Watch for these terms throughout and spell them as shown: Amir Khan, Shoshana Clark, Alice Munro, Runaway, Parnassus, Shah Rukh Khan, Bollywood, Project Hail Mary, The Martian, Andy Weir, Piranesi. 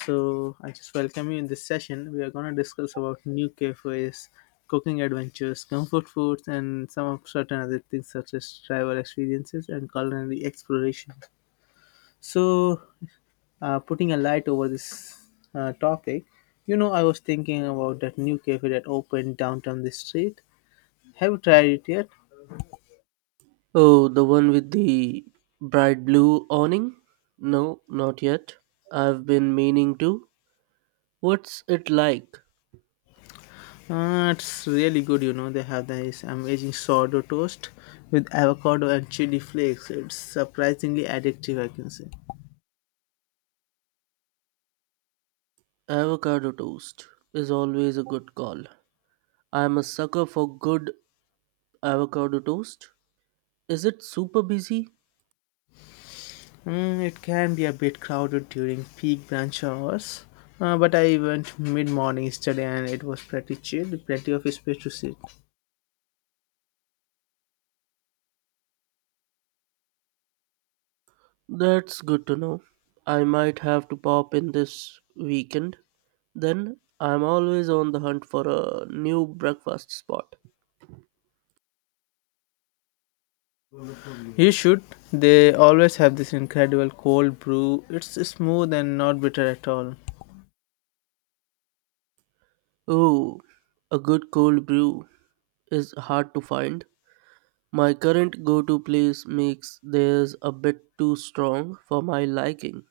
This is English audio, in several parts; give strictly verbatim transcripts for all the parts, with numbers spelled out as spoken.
So I just welcome you in this session. We are going to discuss about new cafes, cooking adventures, comfort foods, and some of certain other things such as travel experiences and culinary exploration. So, uh, putting a light over this uh, topic, you know, I was thinking about that new cafe that opened downtown this street. Have you tried it yet? Oh, the one with the bright blue awning? No, not yet. I've been meaning to. What's it like? Uh, it's really good, you know. They have this amazing sourdough toast with avocado and chili flakes. It's surprisingly addictive, I can say. Avocado toast is always a good call. I'm a sucker for good avocado toast. Is it super busy? Mm, it can be a bit crowded during peak brunch hours, uh, but I went mid morning yesterday and it was pretty chill, with plenty of space to sit. That's good to know. I might have to pop in this weekend. Then I'm always on the hunt for a new breakfast spot. You should. They always have this incredible cold brew. It's smooth and not bitter at all. Oh, a good cold brew is hard to find. My current go to place makes theirs a bit too strong for my liking.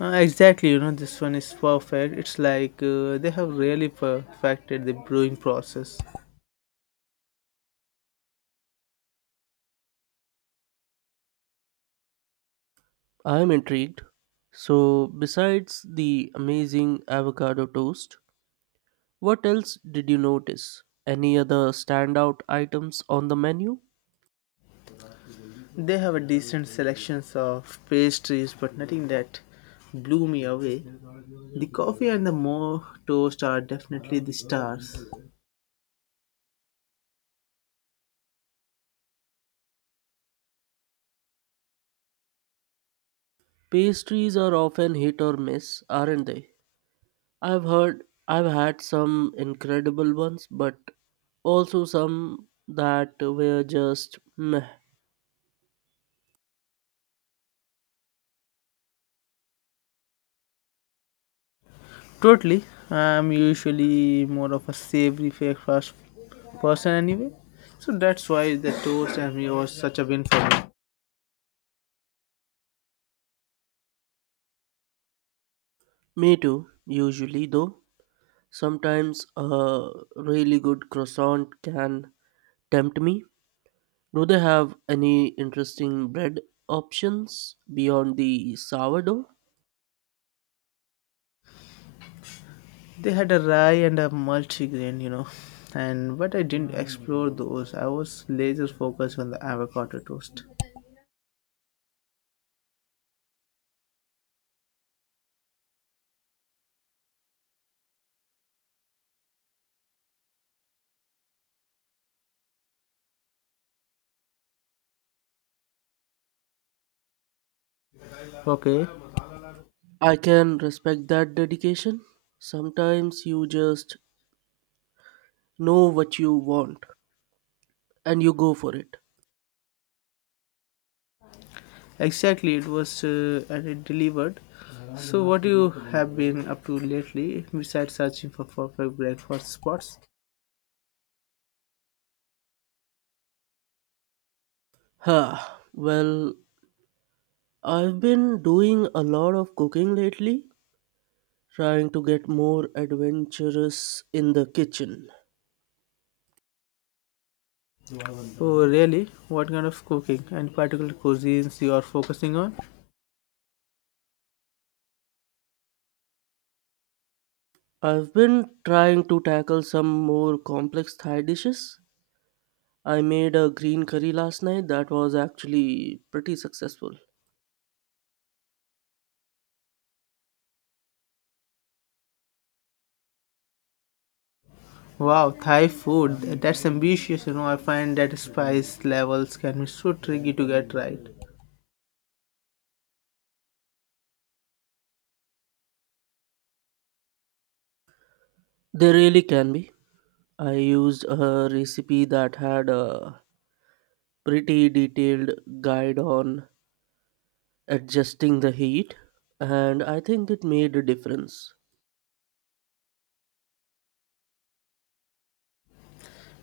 Uh, exactly, you know, this one is perfect. It's like uh, they have really perfected the brewing process. I am intrigued. So, besides the amazing avocado toast, what else did you notice? Any other standout items on the menu? They have a decent selections of pastries, but nothing that blew me away. The coffee and the more toast are definitely the stars. Pastries are often hit or miss, aren't they? I've heard I've had some incredible ones, but also some that were just meh. Totally, I'm usually more of a savory breakfast person anyway, so that's why the toast and me was such a win for me. Me too, usually though. Sometimes a really good croissant can tempt me. Do they have any interesting bread options beyond the sourdough? They had a rye and a multigrain, you know, and but I didn't explore those. I was laser focused on the avocado toast. Okay. I can respect that dedication. Sometimes you just know what you want and you go for it. Exactly, it was uh, and it delivered. So, what you have been up to lately besides searching for perfect breakfast spots? Huh. Well, I've been doing a lot of cooking lately, trying to get more adventurous in the kitchen. Oh, really? What kind of cooking and particular cuisines you are focusing on? I've been trying to tackle some more complex Thai dishes. I made a green curry last night that was actually pretty successful. Wow, Thai food. That's ambitious. You know, I find that spice levels can be so tricky to get right. They really can be. I used a recipe that had a pretty detailed guide on adjusting the heat, and I think it made a difference.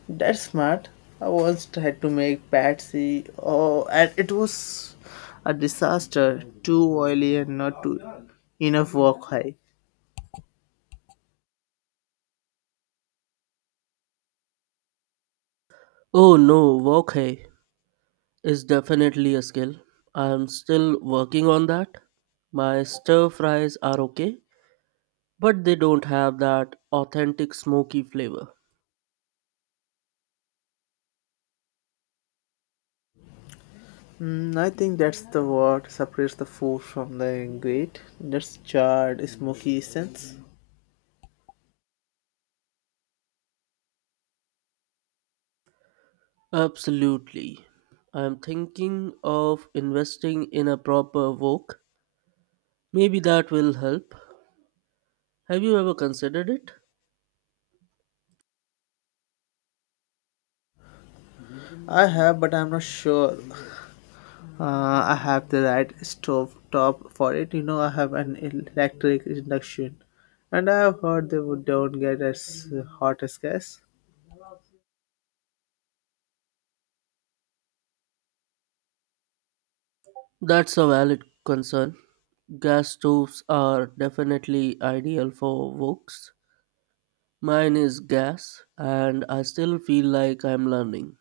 That's smart. I once tried to make patsy. Oh, and it was a disaster. Too oily and not too enough wok high. Oh no, wok hai is definitely a skill. I'm still working on that. My stir fries are okay, but they don't have that authentic smoky flavor. Mm, I think that's the what separates the food from the grate. That's charred, smoky essence. Absolutely. I'm thinking of investing in a proper wok. Maybe that will help. Have you ever considered it? I have, but I'm not sure. Uh, I have the right stove top for it. You know, I have an electric induction, and I have heard they would don't get as hot as gas. That's a valid concern. Gas stoves are definitely ideal for woks. Mine is gas, and I still feel like I'm learning.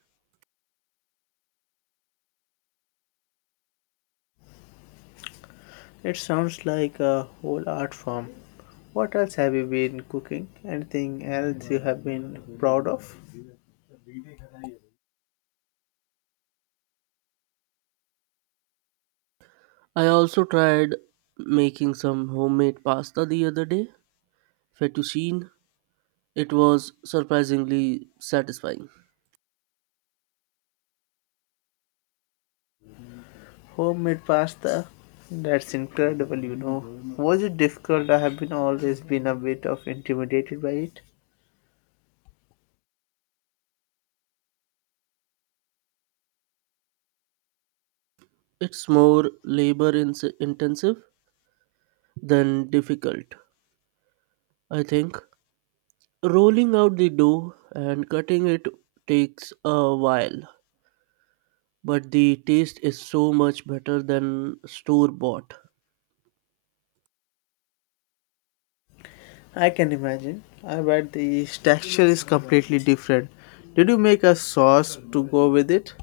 It sounds like a whole art form. What else have you been cooking? Anything else you have been proud of? I also tried making some homemade pasta the other day, fettuccine. It was surprisingly satisfying. Homemade pasta? That's incredible, you know. Was it difficult? I have been always been a bit of intimidated by it. It's more labor ins intensive than difficult, I think. Rolling out the dough and cutting it takes a while, but the taste is so much better than store bought. I can imagine. I bet the texture is completely different. Did you make a sauce to go with it?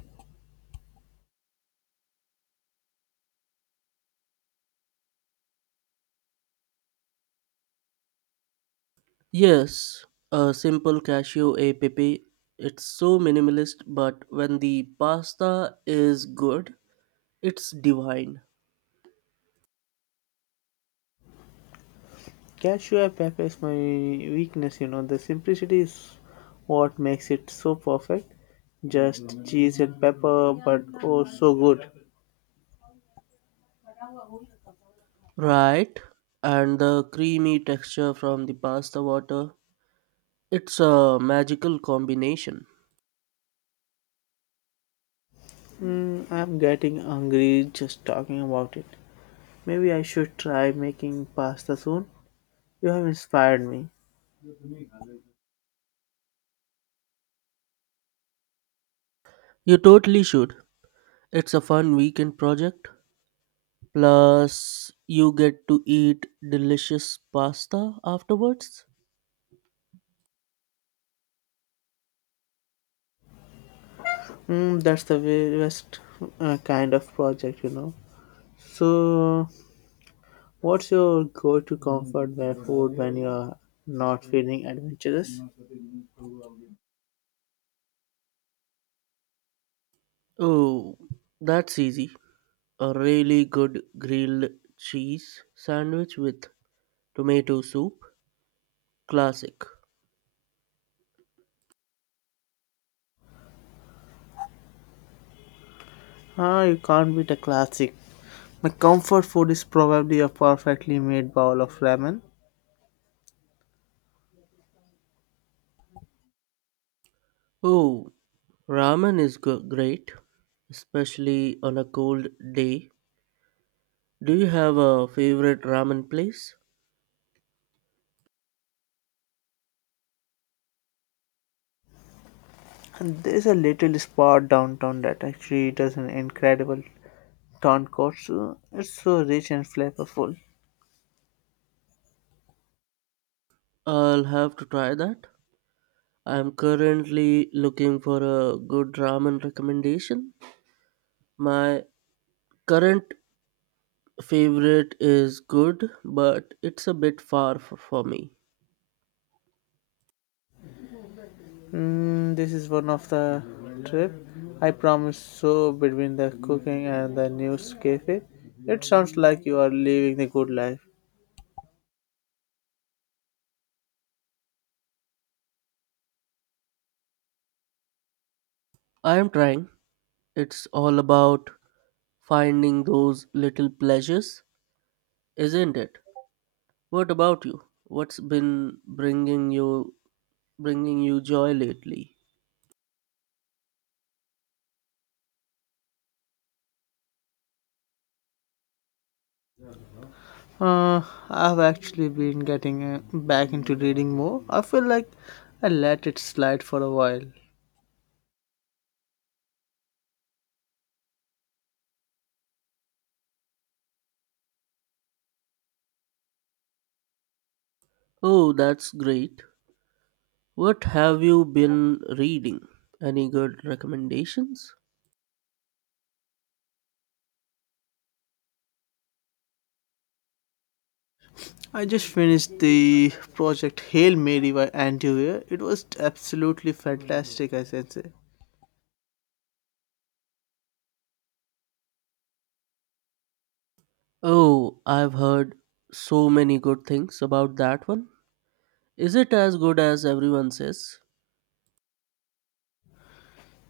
Yes, a simple cashew e pepe. It's so minimalist, but when the pasta is good, it's divine. Cashew and pepper is my weakness, you know. The simplicity is what makes it so perfect. Just cheese and pepper, but oh, so good. Right? And the creamy texture from the pasta water. It's a magical combination. Mm, I'm getting hungry just talking about it. Maybe I should try making pasta soon. You have inspired me. You totally should. It's a fun weekend project. Plus, you get to eat delicious pasta afterwards. Mm, that's the very best uh, kind of project, you know. So, what's your go-to comfort where food when you are not feeling adventurous? Oh, that's easy. A really good grilled cheese sandwich with tomato soup. Classic. Ah, you can't beat a classic. My comfort food is probably a perfectly made bowl of ramen. Oh, ramen is go- great, especially on a cold day. Do you have a favorite ramen place? And there's a little spot downtown that actually does an incredible tonkotsu. It's so rich and flavorful. I'll have to try that. I'm currently looking for a good ramen recommendation. My current favorite is good, but it's a bit far f- for me. Mm, this is one of the trip. I promise. So between the cooking and the news cafe, it sounds like you are living the good life. I am trying. It's all about finding those little pleasures, isn't it? What about you? What's been bringing you bringing you joy lately? Uh, I've actually been getting uh, back into reading more. I feel like I let it slide for a while. Oh, that's great. What have you been reading? Any good recommendations? I just finished the project Hail Mary by Andy Weir. It was absolutely fantastic, I should say. Oh, I've heard so many good things about that one. Is it as good as everyone says?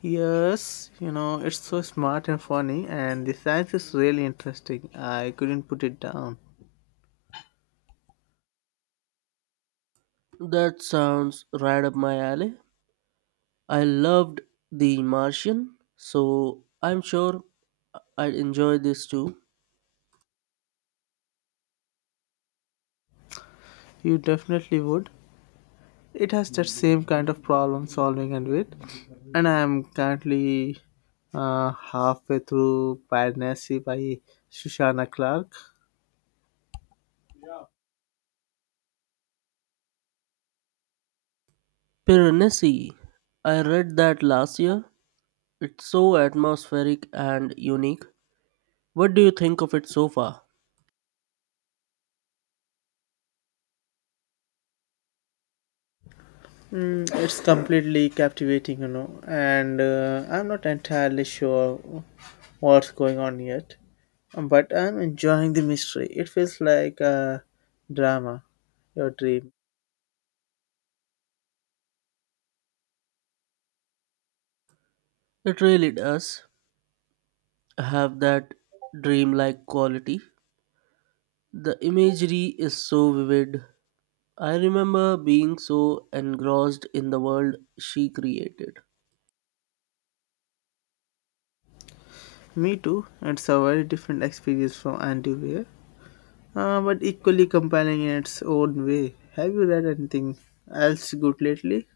Yes, you know, it's so smart and funny, and the science is really interesting. I couldn't put it down. That sounds right up my alley. I loved The Martian, so I'm sure I'd enjoy this too. You definitely would. It has that same kind of problem solving and wit. And I am currently uh, halfway through Parnassi by Shoshana Clark. Piranesi. I read that last year. It's so atmospheric and unique. What do you think of it so far? Mm, it's completely captivating, you know, and uh, I'm not entirely sure what's going on yet, but I'm enjoying the mystery. It feels like a drama, your dream. It really does have that dreamlike quality. The imagery is so vivid. I remember being so engrossed in the world she created. Me too. It's a very different experience from Andy. Uh, but equally compelling in its own way. Have you read anything else good lately?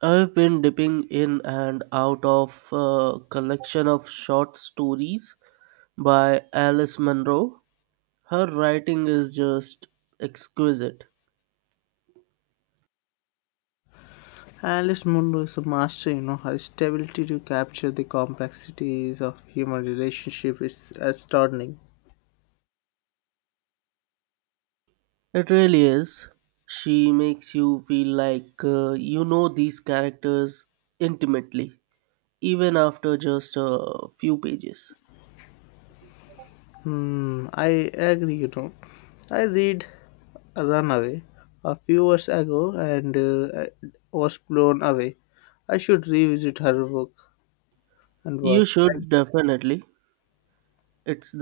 I've been dipping in and out of a collection of short stories by Alice Munro. Her writing is just exquisite. Alice Munro is a master, you know. Her stability to capture the complexities of human relationship is astounding. It really is. She makes you feel like uh, you know these characters intimately, even after just a few pages. Hmm, I agree, you know. I read Runaway a few years ago and uh, I was blown away. I should revisit her book and You work. should definitely. It's